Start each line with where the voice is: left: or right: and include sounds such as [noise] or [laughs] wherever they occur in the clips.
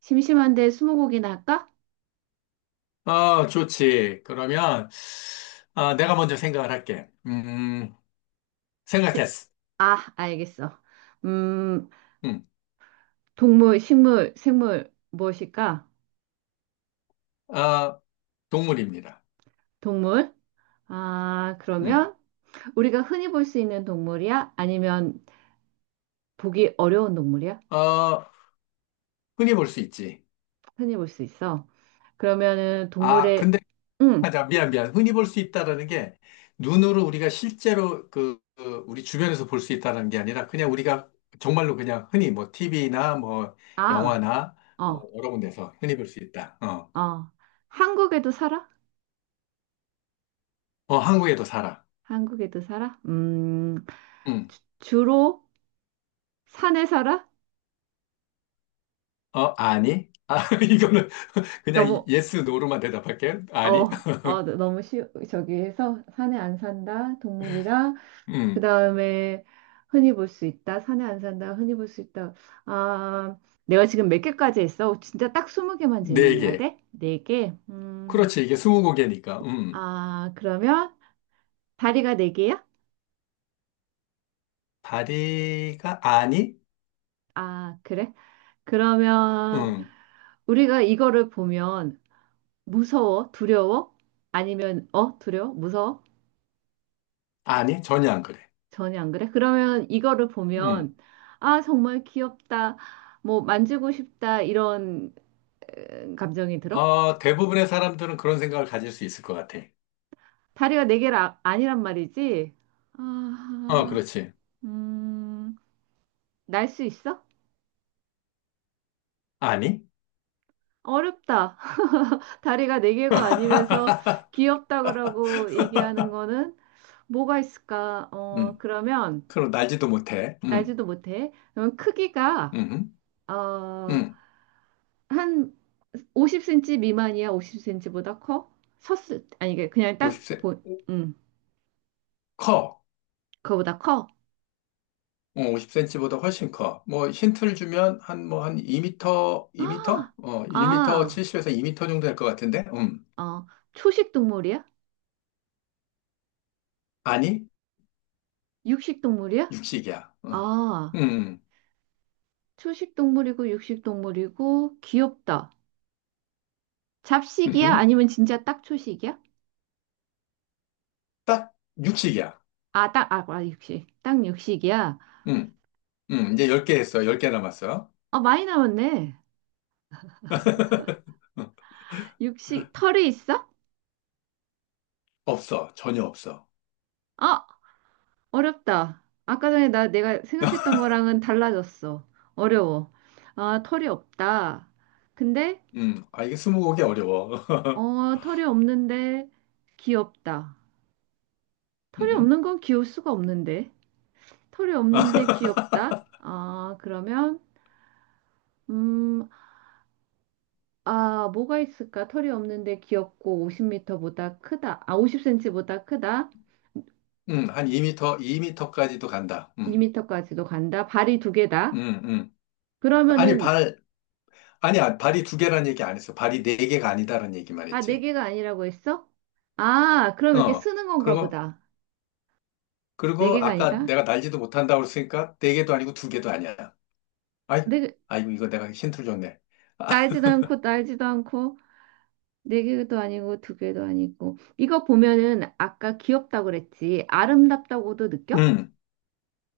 right: 심심한데 스무고개나 할까?
left: 아, 좋지. 그러면, 아, 내가 먼저 생각을 할게.
right: 세-
left: 생각했어.
right: 아, 알겠어. 음,
left: 음,
right: 동물, 식물, 생물 무엇일까?
left: 아, 동물입니다.
right: 동물? 아,
left: 음,
right: 그러면 우리가 흔히 볼 수 있는 동물이야? 아니면 보기 어려운 동물이야?
left: 어, 흔히 볼 수 있지.
right: 흔히 볼 수 있어. 그러면은
left: 아,
right: 동물의.
left: 근데,
right: 음,
left: 맞아. 미안, 미안. 흔히 볼 수 있다라는 게, 눈으로 우리가 실제로 그 우리 주변에서 볼 수 있다는 게 아니라, 그냥 우리가 정말로 그냥 흔히 뭐, TV나 뭐,
right: 아,
left: 영화나 뭐,
right: 어,
left: 여러 군데서 흔히 볼 수 있다.
right: 어. 한국에도 살아?
left: 한국에도 살아.
right: 한국에도 살아?
left: 음,
right: 주로 산에 살아?
left: 아니? 아, [laughs] 이거는 [laughs] 그냥
right: 너무.
left: 예스, 노로만 대답할게. 아니? [laughs]
right: 너무 쉬, 저기 해서 산에 안 산다, 동물이다. 그
left: 음,
right: 다음에 흔히 볼 수 있다, 산에 안 산다, 흔히 볼 수 있다. 아, 내가 지금 몇 개까지 했어? 진짜 딱 20개만
left: 네
right: 질문해야
left: 개.
right: 돼? 네개
left: 그렇지, 이게 스무 개니까.
right: 아, 그러면 다리가 네개야
left: 다리가 아니?
right: 아, 그래? 그러면
left: 음,
right: 우리가 이거를 보면 무서워? 두려워? 아니면, 두려워? 무서워?
left: 아니, 전혀 안 그래.
right: 전혀 안 그래? 그러면 이거를
left: 음,
right: 보면, 아, 정말 귀엽다. 뭐, 만지고 싶다. 이런, 감정이 들어?
left: 대부분의 사람들은 그런 생각을 가질 수 있을 것 같아.
right: 다리가 네 개가 아- 니란 말이지?
left: 어,
right: 아,
left: 그렇지.
right: 음, 날 수 있어?
left: 아니?
right: 어렵다. [laughs] 다리가 네 개가 아니면서
left: [laughs]
right: 귀엽다 그러고 얘기하는 거는 뭐가 있을까?
left: 음,
right: 그러면
left: 그럼 날지도 못해.
right: 날지도 못해. 그러면 크기가,
left: 음,
right: 어,
left: 음,
right: 한 50cm 미만이야? 50cm보다 커? 섰을 때- 아니 이게 그냥 딱
left: 50세.
right: 보, 음,
left: 커.
right: 그거보다 커?
left: 50cm보다 훨씬 커. 뭐 힌트를 주면 한 뭐 한 2미터, 2미터?
right: 아,
left: 1미터
right: 아,
left: 70에서 2미터 정도 될 것 같은데.
right: 어, 초식 동물이야?
left: 아니,
right: 육식 동물이야?
left: 육식이야. 어.
right: 아,
left: 음.
right: 초식 동물이고 육식 동물이고 귀엽다.
left: 음.
right: 잡식이야?
left: 음흠.
right: 아니면 진짜 딱 초식이야?
left: 딱 육식이야.
right: 아, 딱, 아, 아, 육식. 딱 육식이야.
left: 음. 음. 이제 10개 했어. 10개 남았어.
right: 아, 많이 남았네.
left: [laughs] 어,
right: 육식, 털이 있어?
left: 없어. 전혀 없어.
right: 어, 어렵다. 아까 전에 나 내가 생각했던
left: [laughs]
right: 거랑은 달라졌어. 어려워. 아, 털이 없다. 근데,
left: 아, 이게 스무고개 어려워. [laughs]
right: 어, 털이 없는데 귀엽다. 털이
left: 음.
right: 없는 건 귀여울 수가 없는데. 털이 없는데 귀엽다.
left: [laughs]
right: 아, 그러면, 음, 아, 뭐가 있을까? 털이 없는데 귀엽고 50m보다 크다. 아, 50cm보다 크다.
left: 한 2미터, 2미터까지도 간다. 음.
right: 2m까지도 간다. 발이 두 개다.
left: 음, 음. 아니,
right: 그러면은,
left: 발, 아니야, 발이 두 개라는 얘기 안 했어. 발이 네 개가 아니다라는 얘기만
right: 아, 네
left: 했지.
right: 개가 아니라고 했어? 아, 그럼 이렇게
left: 어.
right: 쓰는 건가
left: 그리고,
right: 보다. 네
left: 그리고
right: 개가
left: 아까
right: 아니다?
left: 내가 날지도 못한다고 했으니까 네 개도 아니고 두 개도 아니야. 아이,
right: 네, 개-
left: 아이고, 이거 내가 힌트를 줬네. 아,
right: 날지도 않고 날지도 않고 네 개도 아니고 두 개도 아니고 이거 보면은 아까 귀엽다고 그랬지 아름답다고도
left: [laughs]
right: 느껴?
left: 음.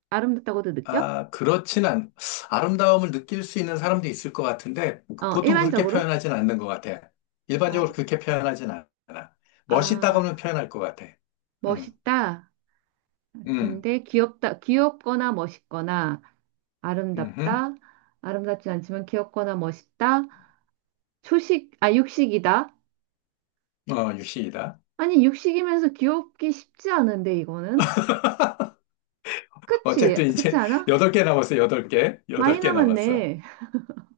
right: 아름답다고도 느껴?
left: 아, 그렇진 않, 아름다움을 느낄 수 있는 사람도 있을 것 같은데,
right: 어
left: 보통 그렇게
right: 일반적으로?
left: 표현하진 않는 것 같아.
right: 아,
left: 일반적으로 그렇게 표현하진 않아. 멋있다고는
right: 아.
left: 표현할 것 같아. 음,
right: 멋있다.
left: 음,
right: 근데 귀엽다, 귀엽거나 멋있거나
left: 음,
right: 아름답다. 아름답지 않지만 귀엽거나 멋있다. 초식, 아 육식이다.
left: 유시이다.
right: 아니 육식이면서 귀엽기 쉽지 않은데 이거는.
left: [laughs]
right: 그치,
left: 어쨌든
right: 그치
left: 이제
right: 않아?
left: 여덟 개 남았어, 여덟 개. 여덟
right: 많이
left: 개 남았어.
right: 남았네.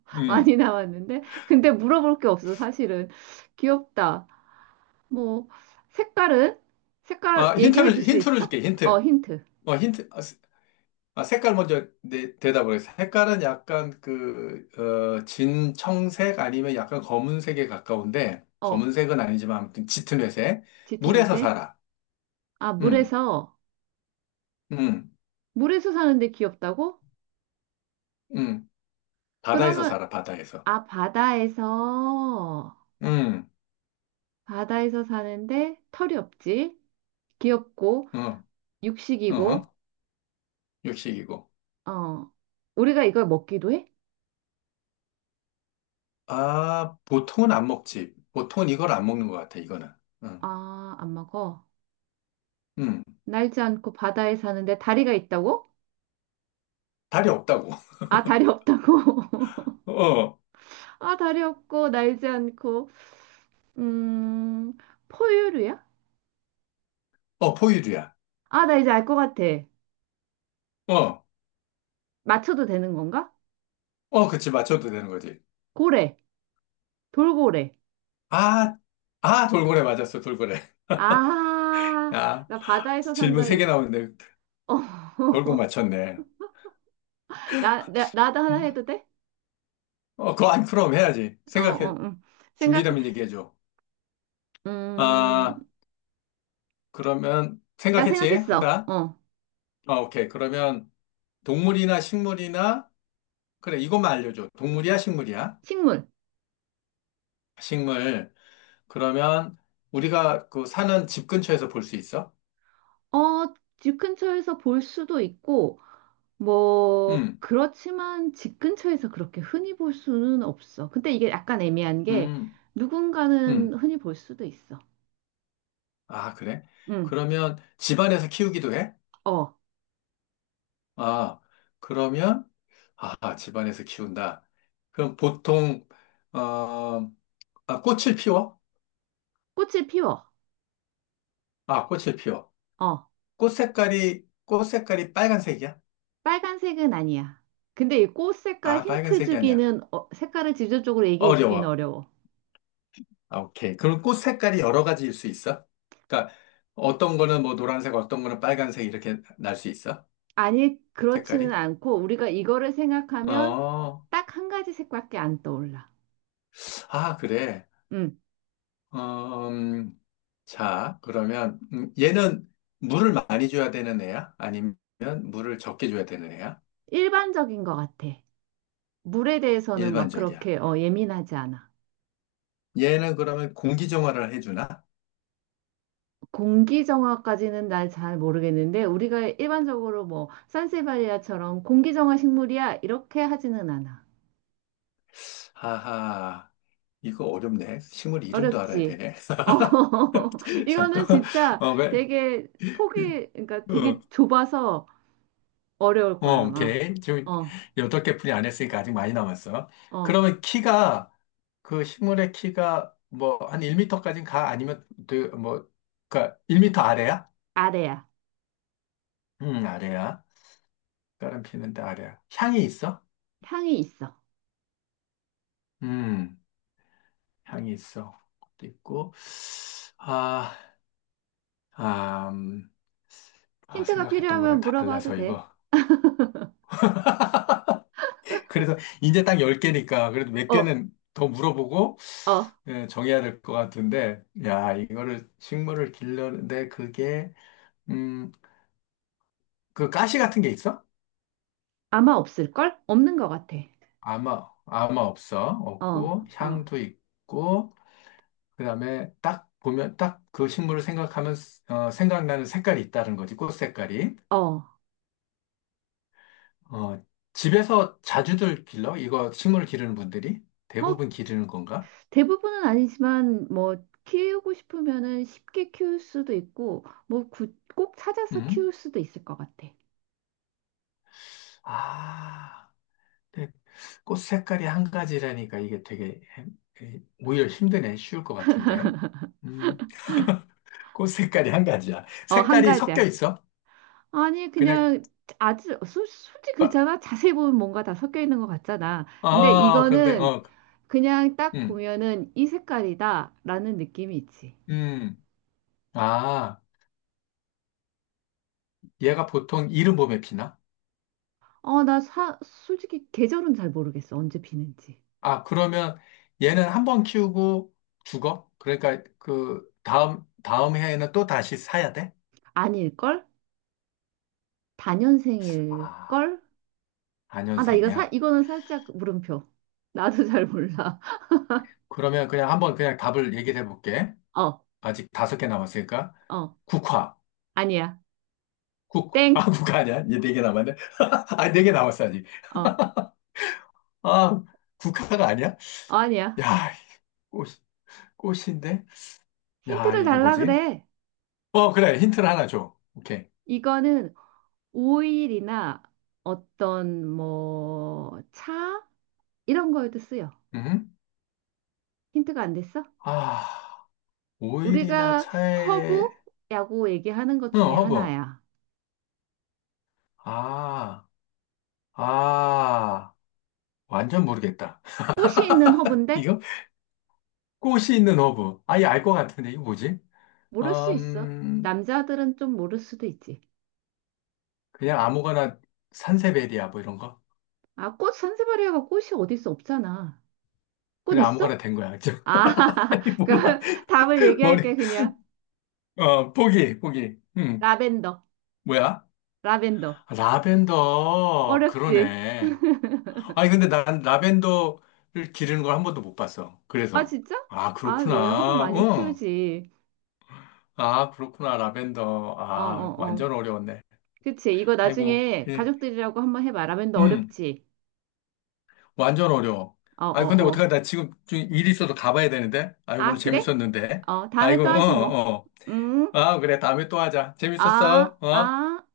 right: [laughs]
left: 음.
right: 많이 나왔는데 근데 물어볼 게 없어 사실은. 귀엽다. 뭐 색깔은, 색깔
left: 아,
right: 얘기해 줄
left: 힌트를,
right: 수
left: 힌트를
right: 있어?
left: 줄게,
right: 어,
left: 힌트.
right: 힌트.
left: 어, 힌트. 아, 아, 색깔 먼저 대답을 해서. 색깔은 약간 진청색 아니면 약간 검은색에 가까운데,
right: 어,
left: 검은색은 아니지만 아무튼 짙은 회색. 물에서
right: 짙은색.
left: 살아.
right: 아,
left: 음,
right: 물에서.
left: 음,
right: 물에서 사는데 귀엽다고?
left: 음. 바다에서
right: 그러면,
left: 살아, 바다에서.
right: 아, 바다에서.
left: 음,
right: 바다에서 사는데 털이 없지, 귀엽고
left: 어,
right: 육식이고.
left: 어, 육식이고.
right: 어, 우리가 이걸 먹기도 해?
left: 아, 보통은 안 먹지. 보통은 이걸 안 먹는 것 같아, 이거는. 음,
right: 아, 안 먹어.
left: 음.
right: 날지 않고 바다에 사는데 다리가 있다고?
left: 다리 없다고.
right: 아, 다리 없다고. [laughs]
left: 어,
right: 아, 다리 없고, 날지 않고. 음, 포유류야?
left: 어, 포유류야.
right: 아, 나 이제 알 것 같아.
left: 어,
right: 맞춰도 되는 건가?
left: 어, 그치, 맞춰도 되는 거지.
right: 고래, 돌고래.
left: 아, 아, 돌고래 맞았어, 돌고래. [laughs]
right: 아,
left: 야,
right: 나 바다에서
left: 질문
right: 산다.
left: 세
right: 이-
left: 개 나오는데
right: 어,
left: 결국
right: [laughs]
left: 맞췄네.
right: 나도 하나 해도 돼?
left: 어, 그거 안 그럼 해야지. 생각해.
right: 응. 생각해.
left: 준비되면 얘기해줘.
right: 음,
left: 아, 그러면
right: 나
left: 생각했지?
right: 생각했어.
left: 한다?
right: 어,
left: 아, 오케이. 그러면 동물이나 식물이나, 그래, 이것만 알려줘. 동물이야, 식물이야?
right: 식물.
left: 식물. 그러면 우리가 그 사는 집 근처에서 볼 수 있어?
right: 어, 집 근처에서 볼 수도 있고, 뭐,
left: 음,
right: 그렇지만 집 근처에서 그렇게 흔히 볼 수는 없어. 근데 이게 약간 애매한 게
left: 음,
right: 누군가는
left: 음.
right: 흔히 볼 수도 있어.
left: 아, 그래?
right: 응,
left: 그러면 집안에서 키우기도 해?
right: 어,
left: 아, 그러면, 아, 집안에서 키운다. 그럼 보통, 어, 아, 꽃을 피워?
right: 꽃을 피워.
left: 아, 꽃을 피워.
right: 어,
left: 꽃 색깔이 빨간색이야?
right: 빨간색은 아니야. 근데 이 꽃 색깔
left: 아,
right: 힌트
left: 빨간색이 아니야.
right: 주기는, 어, 색깔을 직접적으로 얘기해 주기는
left: 어려워.
right: 어려워.
left: 아, 오케이. 그럼 꽃 색깔이 여러 가지일 수 있어? 그러니까 어떤 거는 뭐 노란색, 어떤 거는 빨간색 이렇게 날 수 있어?
right: 아니, 그렇지는
left: 색깔이?
right: 않고 우리가 이거를 생각하면
left: 어,
right: 딱 한 가지 색밖에 안 떠올라.
left: 아, 그래.
right: 응,
left: 음, 자, 그러면 얘는 물을 많이 줘야 되는 애야? 아니면 물을 적게 줘야 되는 애야?
right: 일반적인 것 같아. 물에 대해서는 막
left: 일반적이야.
right: 그렇게, 어, 예민하지 않아.
left: 얘는 그러면 공기 정화를 해주나?
right: 공기 정화까지는 날 잘 모르겠는데 우리가 일반적으로 뭐 산세바리아처럼 공기 정화 식물이야 이렇게 하지는 않아.
left: 하하, 이거 어렵네. 식물 이름도 알아야
right: 어렵지.
left: 되네.
right: 어, [laughs]
left: [laughs]
right: 이거는
left: 잠깐,
right: 진짜
left: 왜?
right: 되게 폭이 그러니까 되게 좁아서 어려울 거야 아마.
left: 오케이. 지금
right: 어,
left: 여덟 개 분이 안 했으니까 아직 많이 남았어.
right: 어,
left: 그러면 키가, 그 식물의 키가 뭐 한1터까지는 가? 아니면 그 뭐, 그니까 1미터 아래야?
right: 아래야.
left: 아래야. 다른 피는데 아래야. 향이 있어?
right: 향이 있어.
left: 음, 향이 있어. 그것도 있고. 아, 아, 음,
right: 힌트가
left: 생각했던 거랑
right: 필요하면 물어봐도
left: 달라서
right: 돼.
left: 이거. [laughs] 그래서 이제 딱 10개니까 그래도 몇
right: 어,
left: 개는 더 물어보고
right: 어,
left: 예, 정해야 될 것 같은데 야 이거를 식물을 길러는데 그게 음 그 가시 같은 게 있어?
right: 아마 없을걸? 없는 것 같아.
left: 아마 없어
right: 어,
left: 없고
right: 어,
left: 향도 있고 그다음에 딱 보면 딱 그 식물을 생각하면 생각나는 색깔이 있다는 거지 꽃 색깔이
right: 어.
left: 어 집에서 자주들 길러? 이거 식물을 기르는 분들이
right: 뭐
left: 대부분 기르는 건가?
right: 대부분은 아니지만 뭐 키우고 싶으면은 쉽게 키울 수도 있고 뭐 구- 꼭 찾아서
left: 음.
right: 키울 수도 있을 것 같아.
left: 아. 꽃 색깔이 한 가지라니까 이게 되게 오히려 힘드네. 쉬울 것 같은데. 음, 꽃 색깔이 한 가지야.
right: 어, 한
left: 색깔이 섞여
right: 가지야.
left: 있어?
right: 아니
left: 그냥
right: 그냥 아주 소- 솔직히
left: 어,
right: 그렇잖아. 자세히 보면 뭔가 다 섞여 있는 것 같잖아. 근데
left: 그런데
right: 이거는 그냥 딱
left: 음,
right: 보면은 이 색깔이다라는 느낌이 있지.
left: 음, 아, 얘가 보통 이른 봄에 피나?
right: 어, 나 사, 솔직히 계절은 잘 모르겠어. 언제 피는지.
left: 아, 그러면 얘는 한 번 키우고 죽어? 그러니까 그 다음 다음 해에는 또 다시 사야 돼?
right: 아닐걸?
left: 아,
right: 다년생일걸? 아, 나 이거 사,
left: 안현생이야.
right: 이거는 살짝 물음표. 나도 잘 몰라.
left: 그러면 그냥 한번 그냥 답을 얘기를 해볼게.
right: 어,
left: 아직 다섯 개 남았으니까
right: 어,
left: 국화.
right: 아니야. 땡.
left: 국화 아니야? 이제 네 개 남았네. [laughs] 아, 네 개 남았어, 아직.
right: 어, 어,
left: 아, 국화가 아니야?
right: 아니야.
left: 야, 꽃, 꽃인데? 야,
right: 힌트를
left: 이게
right: 달라
left: 뭐지?
right: 그래.
left: 어, 그래. 힌트를 하나 줘. 오케이.
right: 이거는 오일이나 어떤 뭐 차 이런 거에도 쓰여.
left: 음?
right: 힌트가 안 됐어?
left: 아, 오일이나
right: 우리가
left: 차에,
right: 허브라고 얘기하는 것
left: 응,
right: 중에
left: 허브.
right: 하나야.
left: 아, 아, 완전 모르겠다. [laughs]
right: 꽃이 있는 허브인데.
left: 이거? 꽃이 있는 허브. 아예 알 것 같은데, 이거 뭐지?
right: 모를 수 있어.
left: 음,
right: 남자들은 좀 모를 수도 있지.
left: 그냥 아무거나 산세베리아, 뭐 이런 거?
right: 아, 꽃. 산세바리아가 꽃이 어디 있어? 없잖아. 꽃
left: 그냥
right: 있어?
left: 아무거나 된 거야.
right: 아,
left: [laughs] 아니,
right: [laughs]
left: 몰라.
right: 그럼 답을
left: 머리,
right: 얘기할게 그냥.
left: 보기.
right: 라벤더.
left: 뭐야?
right: 라벤더.
left: 아, 라벤더,
right: 어렵지?
left: 그러네. 아니, 근데 난 라벤더를 기르는 걸 한 번도 못 봤어.
right: 아,
left: 그래서.
right: 진짜?
left: 아,
right: 아, 왜? 허브
left: 그렇구나.
right: 많이
left: 응.
right: 키우지.
left: 아, 그렇구나. 라벤더.
right: 어,
left: 아,
right: 어, 어.
left: 완전 어려웠네.
right: 그치. 이거
left: 아이고,
right: 나중에
left: 예.
right: 가족들이라고 한번 해봐. 라벤더
left: 음,
right: 어렵지?
left: 완전 어려워.
right: 어,
left: 아니, 근데
right: 어, 어.
left: 어떡하나. 나 지금 좀 일이 있어서 가봐야 되는데. 아이고, 오늘
right: 아, 그래?
left: 재밌었는데.
right: 어, 다음에
left: 아이고,
right: 또 하지 뭐.
left: 어, 어.
right: 음,
left: 아, 그래. 다음에 또 하자.
right: 아,
left: 재밌었어. 어?
right: 아.